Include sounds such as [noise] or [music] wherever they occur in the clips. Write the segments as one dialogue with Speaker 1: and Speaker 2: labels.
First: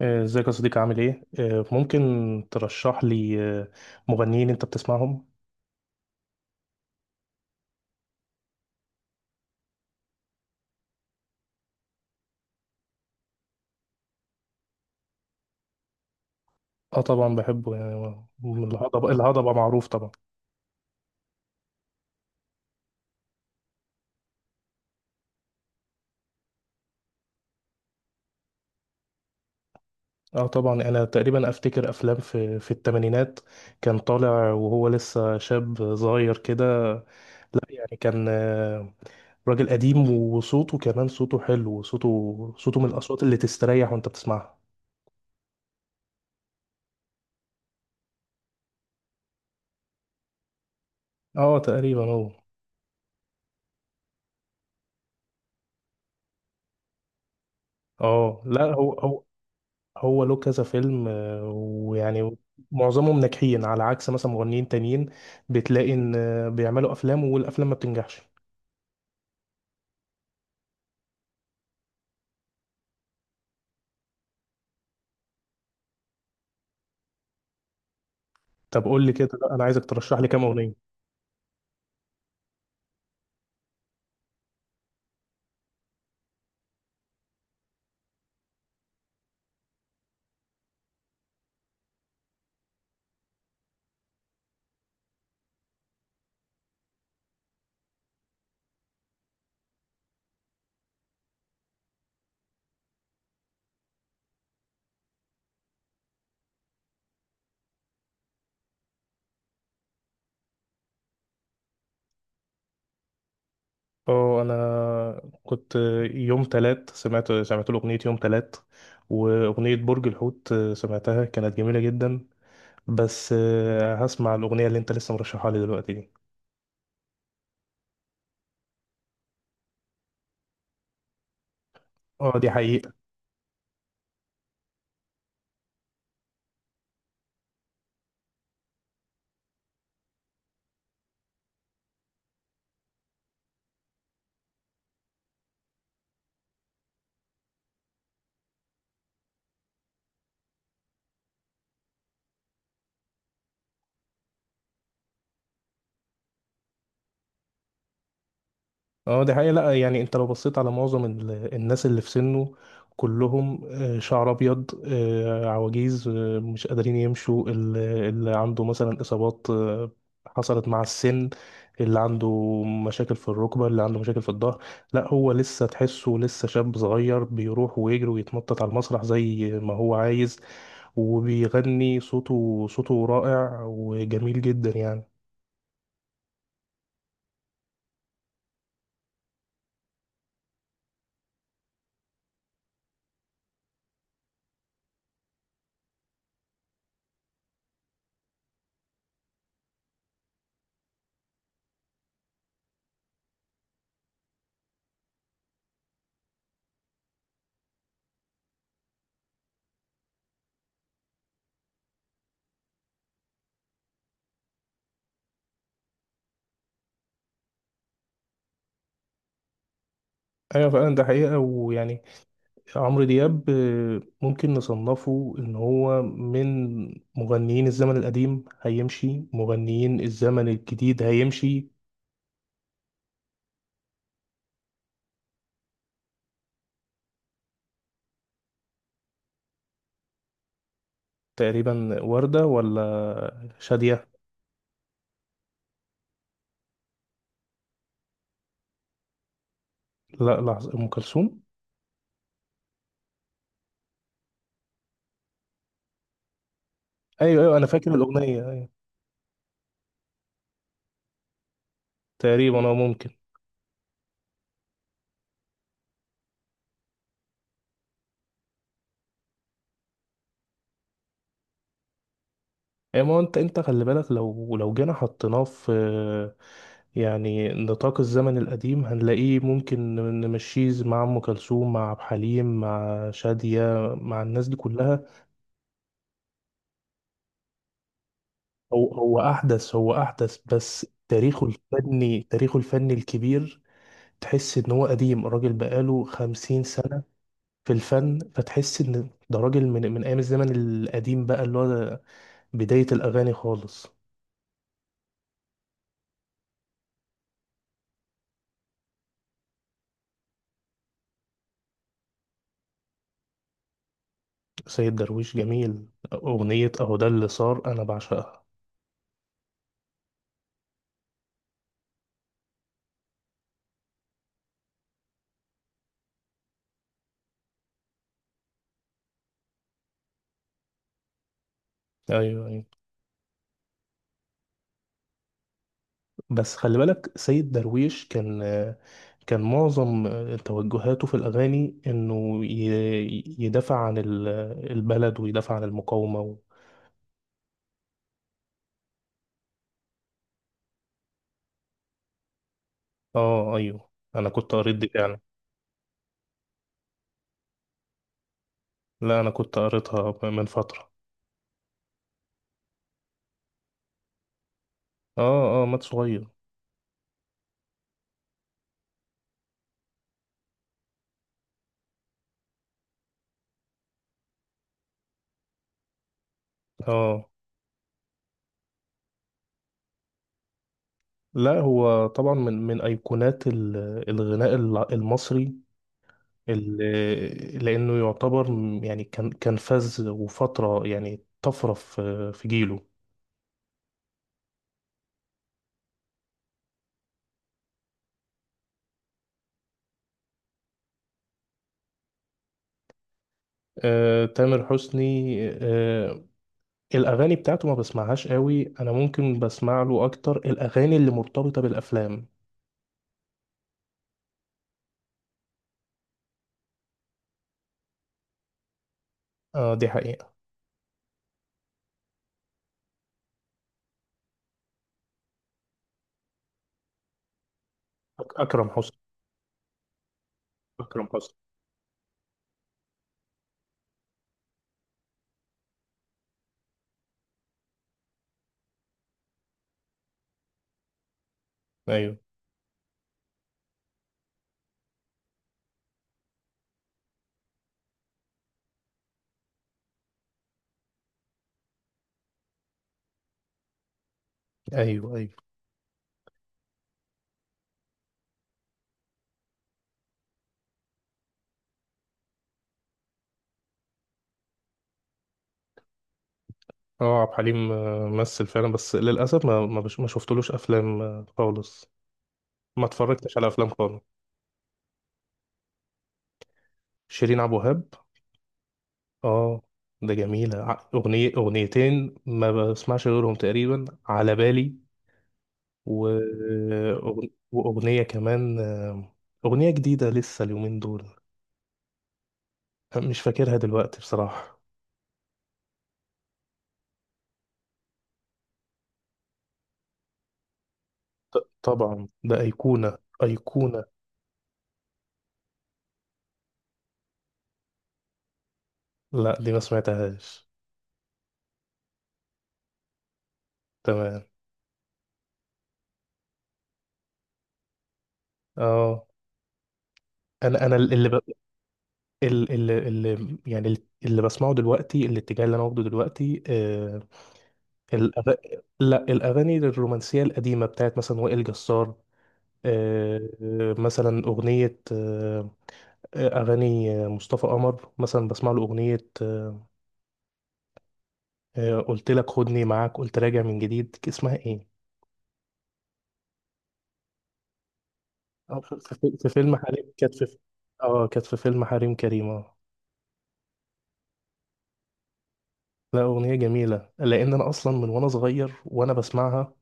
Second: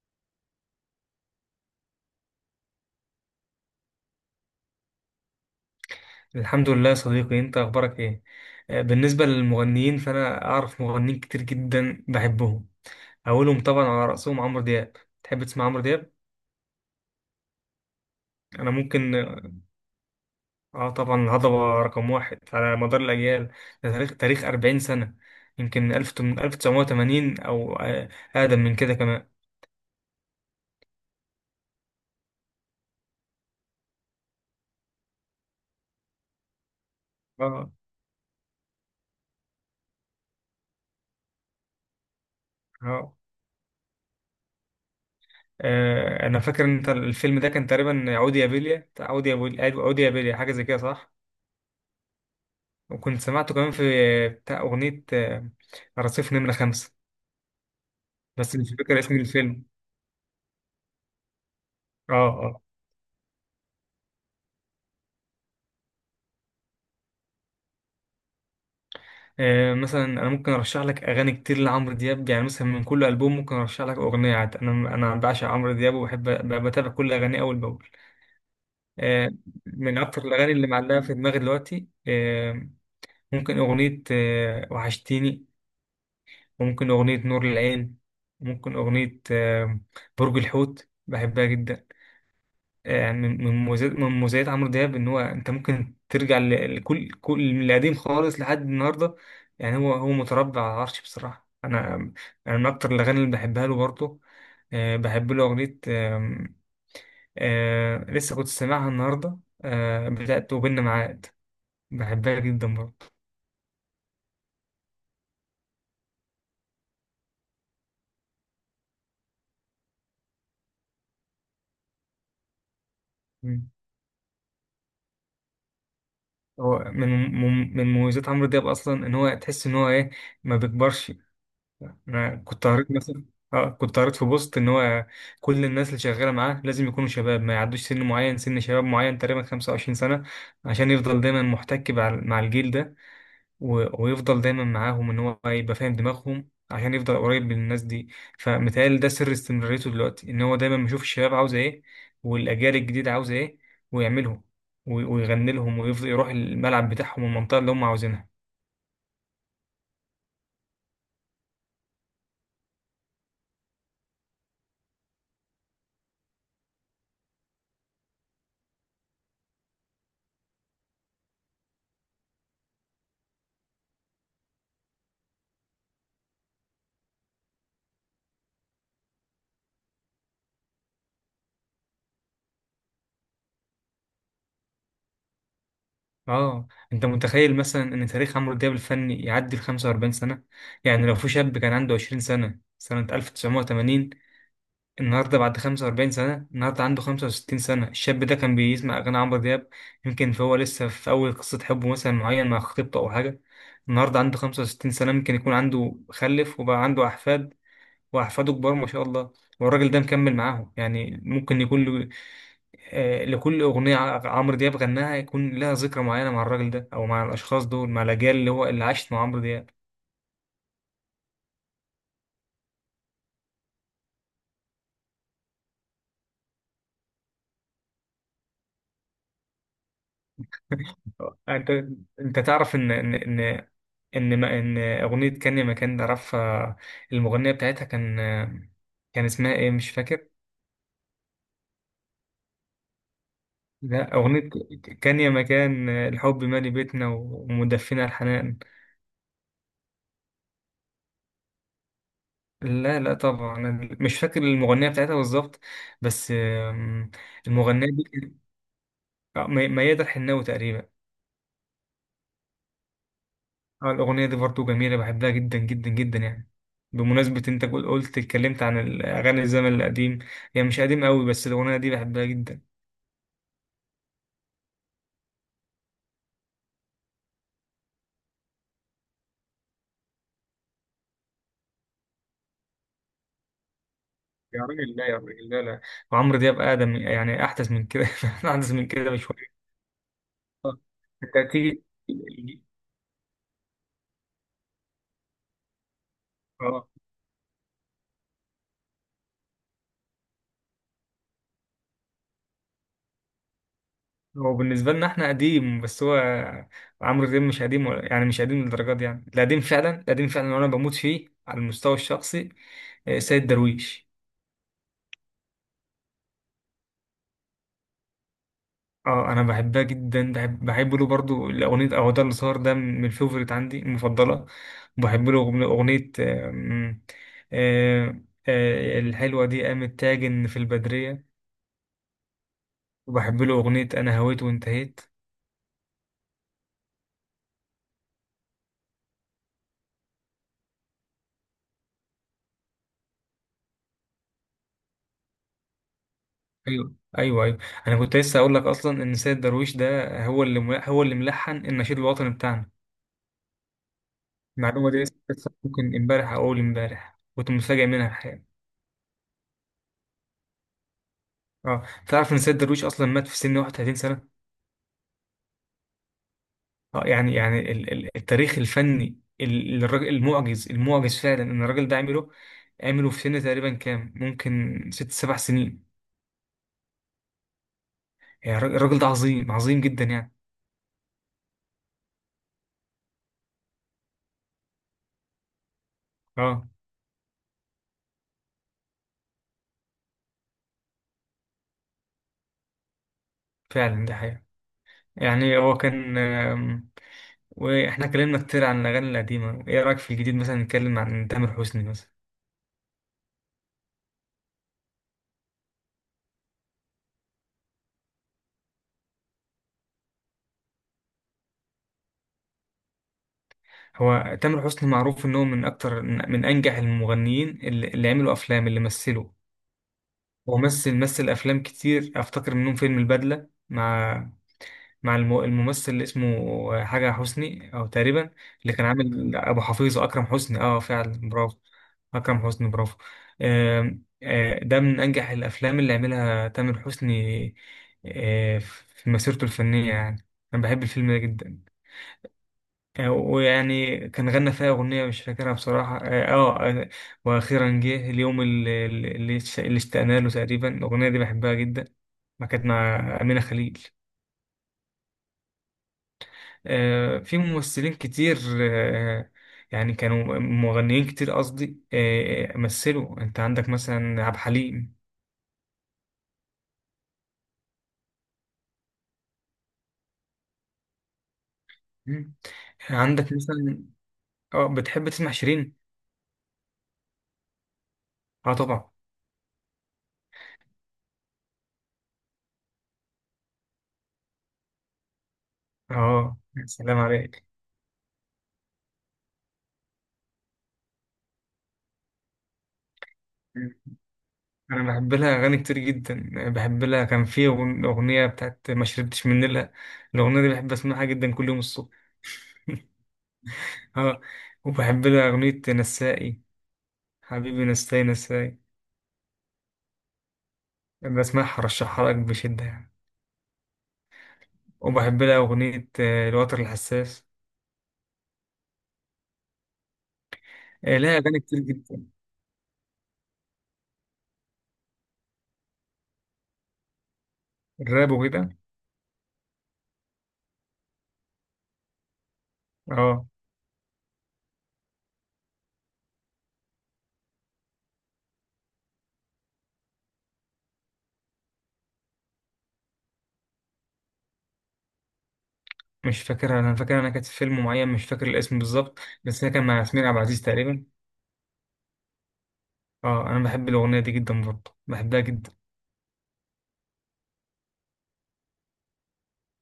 Speaker 1: ازيك يا صديقي عامل ايه؟ ممكن ترشح لي مغنيين انت بتسمعهم؟
Speaker 2: الحمد لله يا صديقي، انت اخبارك ايه؟ بالنسبه للمغنيين فانا اعرف مغنيين كتير جدا بحبهم. اولهم طبعا على راسهم عمرو دياب. تحب تسمع عمرو دياب؟
Speaker 1: اه طبعا بحبه، يعني
Speaker 2: انا
Speaker 1: الهضبة
Speaker 2: ممكن.
Speaker 1: الهضبة معروف طبعا.
Speaker 2: اه طبعا، الهضبه رقم واحد على مدار الاجيال. ده تاريخ 40 سنه. يمكن 1000 من 1980، او اقدم من كده كمان.
Speaker 1: اه طبعا انا تقريبا افتكر افلام في الثمانينات، كان طالع وهو لسه شاب صغير كده.
Speaker 2: اه
Speaker 1: يعني كان راجل قديم، وصوته كمان صوته حلو، وصوته من
Speaker 2: اه،
Speaker 1: الاصوات اللي تستريح وانت بتسمعها.
Speaker 2: انا فاكر ان انت الفيلم ده كان تقريبا عودي يا بيليا، بتاع عودي يا بيليا، أيوة، عودي يا بيليا، حاجه زي كده، صح؟
Speaker 1: اه تقريبا هو.
Speaker 2: وكنت سمعته كمان في بتاع أغنية رصيف نمرة خمسة،
Speaker 1: اه
Speaker 2: بس
Speaker 1: لا،
Speaker 2: مش
Speaker 1: هو
Speaker 2: فاكر اسم
Speaker 1: هو
Speaker 2: الفيلم.
Speaker 1: هو له كذا فيلم،
Speaker 2: اه
Speaker 1: ويعني
Speaker 2: اه،
Speaker 1: معظمهم ناجحين، على عكس مثلا مغنيين تانيين بتلاقي ان بيعملوا افلام والافلام ما بتنجحش.
Speaker 2: مثلا انا ممكن ارشح لك اغاني كتير لعمرو دياب. يعني مثلا من كل البوم ممكن ارشح لك اغنيه. عاد انا بعشق عمرو دياب وبحب بتابع كل اغانيه اول باول.
Speaker 1: طب قول لي كده،
Speaker 2: آه،
Speaker 1: لا، انا عايزك
Speaker 2: من
Speaker 1: ترشح
Speaker 2: اكتر
Speaker 1: لي كام
Speaker 2: الاغاني اللي
Speaker 1: اغنيه.
Speaker 2: معلقه في دماغي دلوقتي، ممكن اغنيه وحشتيني، وممكن اغنيه نور العين، وممكن اغنيه برج الحوت، بحبها جدا. من مميزات عمرو دياب ان هو انت ممكن ترجع لكل من القديم خالص لحد النهارده. يعني هو متربع على العرش بصراحه. انا من اكتر الاغاني اللي بحبها له برضه بحب له اغنيه، لسه كنت سامعها النهارده، بتاعت وبيننا معاد، بحبها جدا برضه.
Speaker 1: اه، انا كنت يوم تلات سمعت له اغنيه يوم تلات، واغنيه برج الحوت سمعتها كانت جميله جدا. بس
Speaker 2: مم.
Speaker 1: هسمع الاغنيه اللي انت لسه مرشحها لي دلوقتي دي.
Speaker 2: هو من مميزات عمرو دياب اصلا ان هو تحس ان هو ايه؟ ما بيكبرش. انا
Speaker 1: اه، دي
Speaker 2: كنت قريت
Speaker 1: حقيقه.
Speaker 2: مثلا، اه كنت قريت في بوست ان هو كل الناس اللي شغاله معاه لازم يكونوا شباب، ما يعدوش سن معين، سن شباب معين تقريبا 25 سنه، عشان يفضل دايما محتك مع الجيل ده، ويفضل دايما معاهم ان هو يبقى فاهم دماغهم عشان يفضل قريب من الناس دي. فمتهيألي ده سر استمراريته دلوقتي، ان هو دايما بيشوف الشباب عاوزه ايه، والاجيال الجديده عاوزه ايه، ويعملهم ويغني لهم، ويفضل يروح الملعب بتاعهم والمنطقه اللي هم عاوزينها.
Speaker 1: اه دي حقيقة، لا يعني انت لو بصيت على معظم الناس اللي في سنه، كلهم شعر ابيض، عواجيز، مش قادرين يمشوا، اللي عنده مثلا اصابات حصلت مع السن، اللي عنده مشاكل في الركبة، اللي عنده مشاكل في الظهر. لا، هو لسه تحسه لسه شاب صغير، بيروح ويجري ويتنطط على المسرح زي ما هو عايز، وبيغني، صوته رائع وجميل جدا يعني.
Speaker 2: اه انت متخيل مثلا ان تاريخ عمرو دياب الفني يعدي ال 45 سنة؟ يعني لو في شاب كان عنده 20 سنة سنة 1980، النهارده بعد 45 سنة، النهارده عنده 65 سنة. الشاب ده كان بيسمع اغاني عمرو دياب يمكن، فهو لسه في اول قصة حب مثلا معين مع خطيبته او حاجة. النهارده عنده 65 سنة، ممكن يكون عنده خلف وبقى عنده احفاد، وأحفاده كبار ما شاء الله، والراجل ده مكمل معاهم. يعني ممكن يكون له، لكل أغنية عمرو دياب غناها، يكون لها ذكرى معينة مع الراجل ده، أو مع الأشخاص دول، مع الأجيال اللي عاشت مع عمرو دياب.
Speaker 1: ايوه فعلا ده حقيقة، ويعني عمرو دياب ممكن نصنفه ان هو من مغنيين الزمن القديم هيمشي، مغنيين الزمن الجديد
Speaker 2: [laughs]
Speaker 1: هيمشي.
Speaker 2: أنت أنت تعرف إن إن إن إن, ما إن أغنية كان يا مكان ده عرفها؟ المغنية بتاعتها، كان اسمها إيه؟ مش فاكر.
Speaker 1: تقريبا وردة ولا شادية.
Speaker 2: لا، أغنية كان يا مكان الحب مالي بيتنا ومدفنا الحنان.
Speaker 1: لا، لحظة، ام كلثوم.
Speaker 2: لا لا طبعا، أنا مش فاكر المغنية بتاعتها بالظبط، بس
Speaker 1: ايوه ايوه، انا
Speaker 2: المغنية
Speaker 1: فاكر
Speaker 2: دي كانت-
Speaker 1: الاغنية، أيوة.
Speaker 2: ميادة الحناوي تقريبا.
Speaker 1: تقريبا، اه ممكن.
Speaker 2: اه الأغنية دي برضو جميلة، بحبها جدا جدا جدا يعني. بمناسبة انت قلت، اتكلمت عن الأغاني الزمن القديم. هي مش قديم قوي، بس الأغنية دي بحبها جدا.
Speaker 1: اي، ما هو انت خلي بالك لو جينا حطيناه في يعني نطاق الزمن القديم، هنلاقيه ممكن نمشيه مع ام كلثوم، مع عبد الحليم، مع شادية، مع الناس دي
Speaker 2: يا راجل
Speaker 1: كلها.
Speaker 2: لا، يا راجل لا لا، وعمرو دياب أقدم يعني أحدث من كده. [laughs] أحدث من
Speaker 1: هو
Speaker 2: كده
Speaker 1: هو
Speaker 2: بشوية.
Speaker 1: احدث، هو احدث، بس تاريخه
Speaker 2: انت تيجي،
Speaker 1: الفني تاريخه الفني الكبير، تحس ان هو قديم. الراجل بقاله خمسين
Speaker 2: اه
Speaker 1: سنة في الفن، فتحس ان ده راجل من ايام الزمن القديم بقى، اللي هو بداية الاغاني خالص.
Speaker 2: هو بالنسبة لنا احنا قديم، بس هو عمرو دياب مش قديم يعني مش قديم للدرجة دي. يعني القديم فعلا، القديم فعلا، وانا بموت فيه على المستوى الشخصي سيد درويش.
Speaker 1: سيد درويش جميل، اغنية اهو ده اللي صار انا بعشقها.
Speaker 2: اه انا بحبها جدا، بحب له برضو الاغنية او ده اللي صار. ده من الفيفوريت عندي، المفضلة. بحب له اغنية آه، الحلوة دي قامت تاجن في البدرية،
Speaker 1: ايوه ايوه.
Speaker 2: وبحب له اغنية انا هويت وانتهيت.
Speaker 1: بس خلي بالك سيد درويش كان معظم توجهاته في الاغاني انه يدافع عن البلد، ويدافع عن المقاومة.
Speaker 2: ايوه ايوه ايوه. انا كنت لسه اقول لك اصلا ان سيد درويش ده هو اللي هو اللي ملحن النشيد الوطني بتاعنا.
Speaker 1: اه ايوه، انا كنت قريت دي
Speaker 2: المعلومه دي لسه
Speaker 1: فعلا.
Speaker 2: لسه ممكن امبارح او اول امبارح كنت متفاجئ منها الحقيقه.
Speaker 1: لا، انا كنت قريتها من فترة.
Speaker 2: اه تعرف ان سيد درويش اصلا مات في سن 31 سنه؟
Speaker 1: اه اه، مات صغير.
Speaker 2: اه يعني التاريخ الفني، الراجل- المعجز المعجز فعلا ان الراجل ده عمله. عمله في سن تقريبا كام؟ ممكن ست سبع سنين.
Speaker 1: اه.
Speaker 2: يعني الراجل الراجل ده عظيم عظيم جدا يعني.
Speaker 1: لا، هو طبعا من ايقونات الغناء المصري،
Speaker 2: اه
Speaker 1: اللي، لانه يعتبر، يعني كان فاز وفترة، يعني طفرة في جيله.
Speaker 2: فعلا ده حقيقه. يعني هو كان، واحنا اتكلمنا كتير عن الاغاني القديمه. ايه رايك في الجديد، مثلا نتكلم عن تامر حسني مثلا.
Speaker 1: آه تامر حسني، آه، الاغاني بتاعته ما بسمعهاش قوي. انا ممكن بسمع له اكتر الاغاني اللي مرتبطة بالافلام.
Speaker 2: هو تامر حسني معروف ان هو من اكتر من انجح المغنيين اللي عملوا افلام، اللي مثلوا.
Speaker 1: اه دي حقيقة.
Speaker 2: هو مثل مثل افلام كتير، افتكر منهم فيلم البدله مع الممثل اللي اسمه حاجة حسني أو تقريبا،
Speaker 1: اكرم
Speaker 2: اللي كان
Speaker 1: حسني.
Speaker 2: عامل أبو حفيظ، أكرم حسني، أه
Speaker 1: اكرم
Speaker 2: فعلا
Speaker 1: حسني.
Speaker 2: برافو. أكرم حسني برافو. ده من أنجح الأفلام اللي عملها تامر حسني في مسيرته الفنية يعني. أنا بحب الفيلم ده جدا.
Speaker 1: ايوه
Speaker 2: ويعني كان غنى فيها أغنية مش فاكرها بصراحة، اه. آه، آه، وأخيرا جه اليوم اللي اشتقنا له تقريبا. الأغنية دي بحبها جدا، ما كانت مع أمينة خليل.
Speaker 1: ايوه ايوه.
Speaker 2: في ممثلين كتير، يعني كانوا مغنيين كتير قصدي، مثلوا. انت عندك مثلا عبد الحليم.
Speaker 1: اه عبد الحليم مثل فعلا، بس للاسف ما شفتلوش افلام خالص.
Speaker 2: مم.
Speaker 1: ما
Speaker 2: عندك
Speaker 1: اتفرجتش على افلام
Speaker 2: مثلا،
Speaker 1: خالص.
Speaker 2: اه بتحب تسمع شيرين؟
Speaker 1: شيرين عبد الوهاب.
Speaker 2: اه طبعا.
Speaker 1: اه، ده جميله، اغنيه اغنيتين ما بسمعش غيرهم تقريبا على بالي. و...
Speaker 2: اه يا سلام عليك.
Speaker 1: واغنيه كمان، اغنيه جديده لسه اليومين دول مش فاكرها
Speaker 2: مم.
Speaker 1: دلوقتي بصراحه.
Speaker 2: انا بحب لها اغاني كتير جدا. بحب لها كان في اغنيه بتاعت ما شربتش من نيلها. الاغنيه دي بحب اسمعها جدا كل يوم الصبح.
Speaker 1: طبعا، ده ايقونه ايقونه.
Speaker 2: اه وبحب لها اغنيه نسائي، حبيبي نسائي نسائي.
Speaker 1: لا دي ما سمعتهاش.
Speaker 2: بسمعها، رشحها لك بشده يعني.
Speaker 1: تمام.
Speaker 2: وبحب لها أغنية الوتر الحساس.
Speaker 1: اه. انا انا اللي
Speaker 2: لها
Speaker 1: ب...
Speaker 2: أغاني كتير جدا.
Speaker 1: ال ال ال يعني اللي بسمعه دلوقتي، الاتجاه اللي انا واخده دلوقتي.
Speaker 2: الراب
Speaker 1: الأغ...
Speaker 2: وكده.
Speaker 1: لا، الاغاني الرومانسيه القديمه، بتاعت مثلا وائل جسار،
Speaker 2: اه
Speaker 1: مثلا اغنيه، اغاني، مصطفى قمر مثلا، بسمع له اغنيه. قلت لك خدني معاك، قلت راجع من جديد، اسمها ايه؟
Speaker 2: مش فاكرها. أنا فاكر أنا كانت في فيلم معين، مش فاكر الاسم
Speaker 1: في
Speaker 2: بالظبط،
Speaker 1: في
Speaker 2: بس هي
Speaker 1: فيلم
Speaker 2: كان مع
Speaker 1: حريم
Speaker 2: ياسمين
Speaker 1: كانت
Speaker 2: عبد
Speaker 1: في.
Speaker 2: العزيز تقريبا.
Speaker 1: اه كانت في فيلم حريم كريم. اه،
Speaker 2: اه أنا بحب الأغنية دي جدا برضه، بحبها جدا.
Speaker 1: لا اغنيه جميله، لان انا اصلا من وانا صغير وانا بسمعها،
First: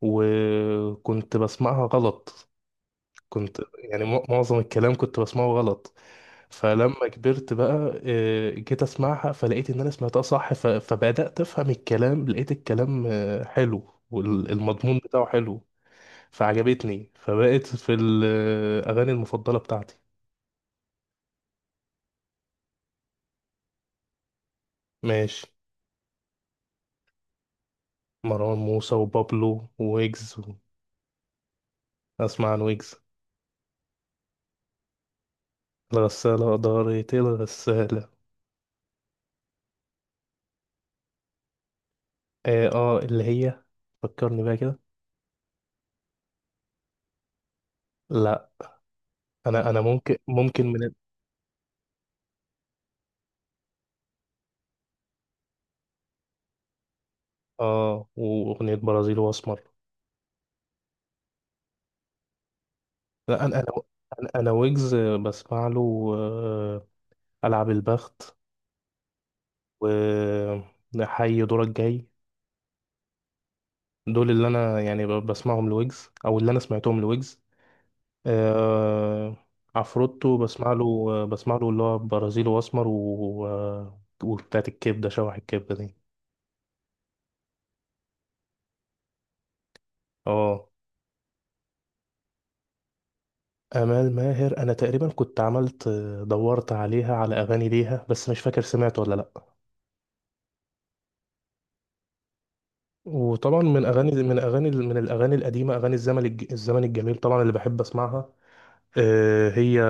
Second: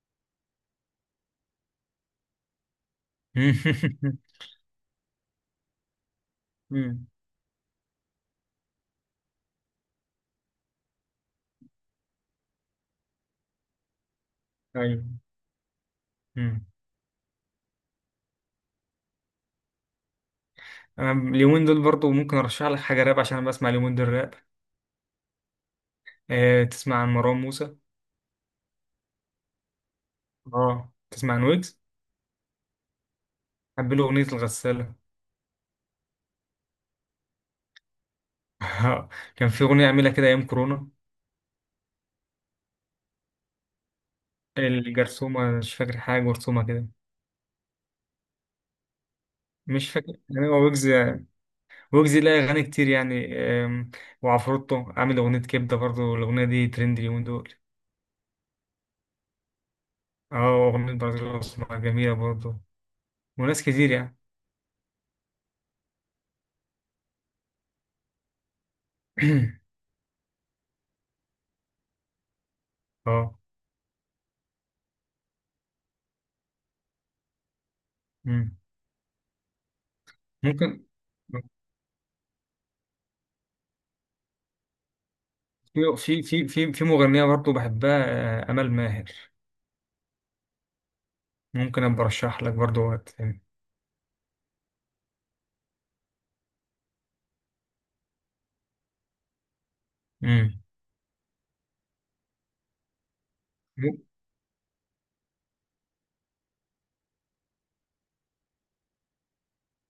Speaker 1: وكنت بسمعها غلط، كنت يعني
Speaker 2: [laughs]
Speaker 1: معظم الكلام كنت بسمعه غلط.
Speaker 2: مم.
Speaker 1: فلما كبرت بقى جيت اسمعها، فلقيت ان انا سمعتها صح، فبدأت افهم الكلام، لقيت الكلام حلو والمضمون
Speaker 2: أيوه.
Speaker 1: بتاعه حلو،
Speaker 2: مم.
Speaker 1: فعجبتني، فبقت في الاغاني المفضلة بتاعتي.
Speaker 2: أنا اليومين دول برضه ممكن أرشح لك حاجة راب، عشان أنا بسمع اليومين دول راب.
Speaker 1: ماشي.
Speaker 2: آه تسمع عن مروان موسى؟
Speaker 1: مروان موسى وبابلو ويجز
Speaker 2: اه تسمع عن ويجز؟
Speaker 1: اسمع عن ويجز.
Speaker 2: بحب له أغنية الغسالة.
Speaker 1: الغسالة دارت الغسالة.
Speaker 2: [laughs] كان في أغنية عاملها كده أيام كورونا،
Speaker 1: اه، اللي هي، فكرني بقى كده.
Speaker 2: الجرثومة. مش فاكر حاجة جرثومة كده.
Speaker 1: لا، انا
Speaker 2: مش فاكر.
Speaker 1: ممكن
Speaker 2: يعني هو
Speaker 1: ممكن من.
Speaker 2: ويجز، ويجز ليه أغاني كتير يعني. أم، وعفروتو عامل أغنية كبدة برضو، الأغنية دي ترند اليومين دول.
Speaker 1: اه، واغنيه برازيل واسمر.
Speaker 2: اه أغنية برازيل الأسمر جميلة برضو.
Speaker 1: لا، انا
Speaker 2: وناس
Speaker 1: انا
Speaker 2: كتير يعني.
Speaker 1: انا أنا ويجز بسمع له العب البخت،
Speaker 2: [clears throat]
Speaker 1: و حي دورك جاي،
Speaker 2: اه.
Speaker 1: دول اللي انا يعني بسمعهم لويجز، او اللي انا سمعتهم لويجز.
Speaker 2: مم.
Speaker 1: آه، عفروتو بسمع
Speaker 2: ممكن
Speaker 1: له بسمع له اللي هو برازيل واسمر وبتاعت الكبده، شوح الكبده
Speaker 2: في
Speaker 1: دي.
Speaker 2: في في في في مغنية برضو بحبها، أمل ماهر.
Speaker 1: اه،
Speaker 2: ممكن أبقى أرشح لك برضو وقت تاني.
Speaker 1: امال ماهر انا تقريبا كنت عملت، دورت عليها على اغاني ليها، بس مش فاكر سمعت ولا لا.
Speaker 2: مم.
Speaker 1: وطبعا من اغاني من اغاني من الاغاني القديمه، اغاني الزمن الزمن الجميل طبعا اللي بحب اسمعها. آه، هي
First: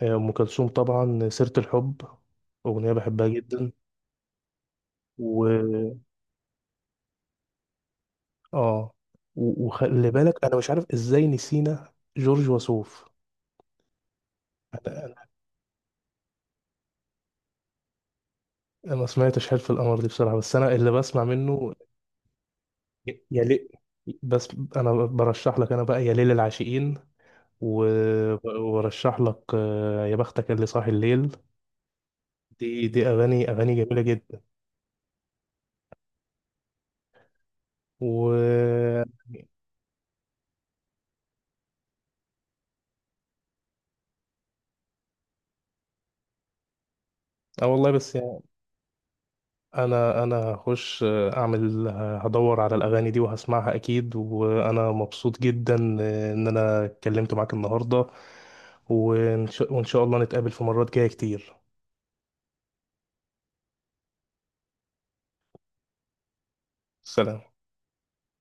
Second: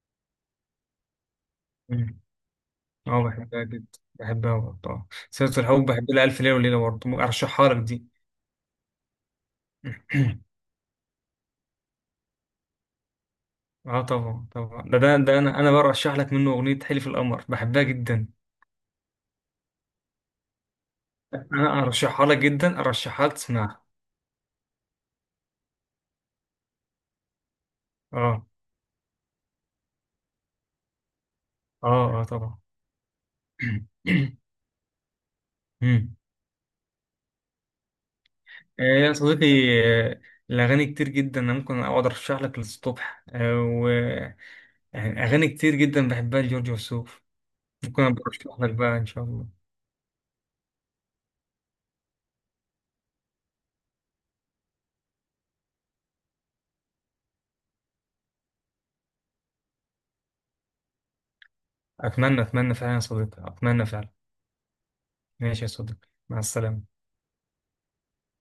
Speaker 1: هي ام كلثوم طبعا، سيره الحب،
Speaker 2: مم.
Speaker 1: اغنيه
Speaker 2: اه
Speaker 1: بحبها
Speaker 2: بحبها
Speaker 1: جدا.
Speaker 2: جدا، بحبها برضو. آه، سيرة الحب.
Speaker 1: و
Speaker 2: بحب لها ألف ليلة وليلة برضو، أرشحها لك دي.
Speaker 1: اه. وخلي بالك،
Speaker 2: [clears throat]
Speaker 1: انا مش عارف ازاي نسينا جورج وسوف.
Speaker 2: اه طبعا طبعا، ده
Speaker 1: انا انا
Speaker 2: ده, ده انا برشح لك منه اغنيه حلف القمر، بحبها جدا.
Speaker 1: أنا ما سمعتش حلف القمر دي بصراحه، بس انا اللي بسمع منه
Speaker 2: انا ارشحها لك جدا، ارشحها لك
Speaker 1: يا ليل.
Speaker 2: تسمعها.
Speaker 1: بس انا برشح لك، انا بقى يا ليل العاشقين، و-
Speaker 2: اه
Speaker 1: وبرشح لك يا بختك اللي صاحي الليل،
Speaker 2: اه اه طبعا.
Speaker 1: دي اغاني اغاني
Speaker 2: [clears throat]
Speaker 1: جميله جدا.
Speaker 2: مم. آه
Speaker 1: و
Speaker 2: يا صديقي، آه، الاغاني كتير جدا، انا ممكن اقعد ارشح لك للصبح آه. واغاني كتير جدا بحبها لجورج وسوف.
Speaker 1: اه والله،
Speaker 2: ممكن
Speaker 1: بس
Speaker 2: أبقى
Speaker 1: يعني
Speaker 2: ارشح لك بقى ان شاء الله.
Speaker 1: انا هخش اعمل، هدور على الاغاني دي وهسمعها اكيد، وانا مبسوط جدا ان انا اتكلمت معاك النهارده، وإن شاء الله نتقابل في مرات جايه كتير.
Speaker 2: اتمنى اتمنى فعلا يا صديقي، اتمنى فعلا. ماشي يا صديقي، مع السلامه.
Speaker 1: سلام.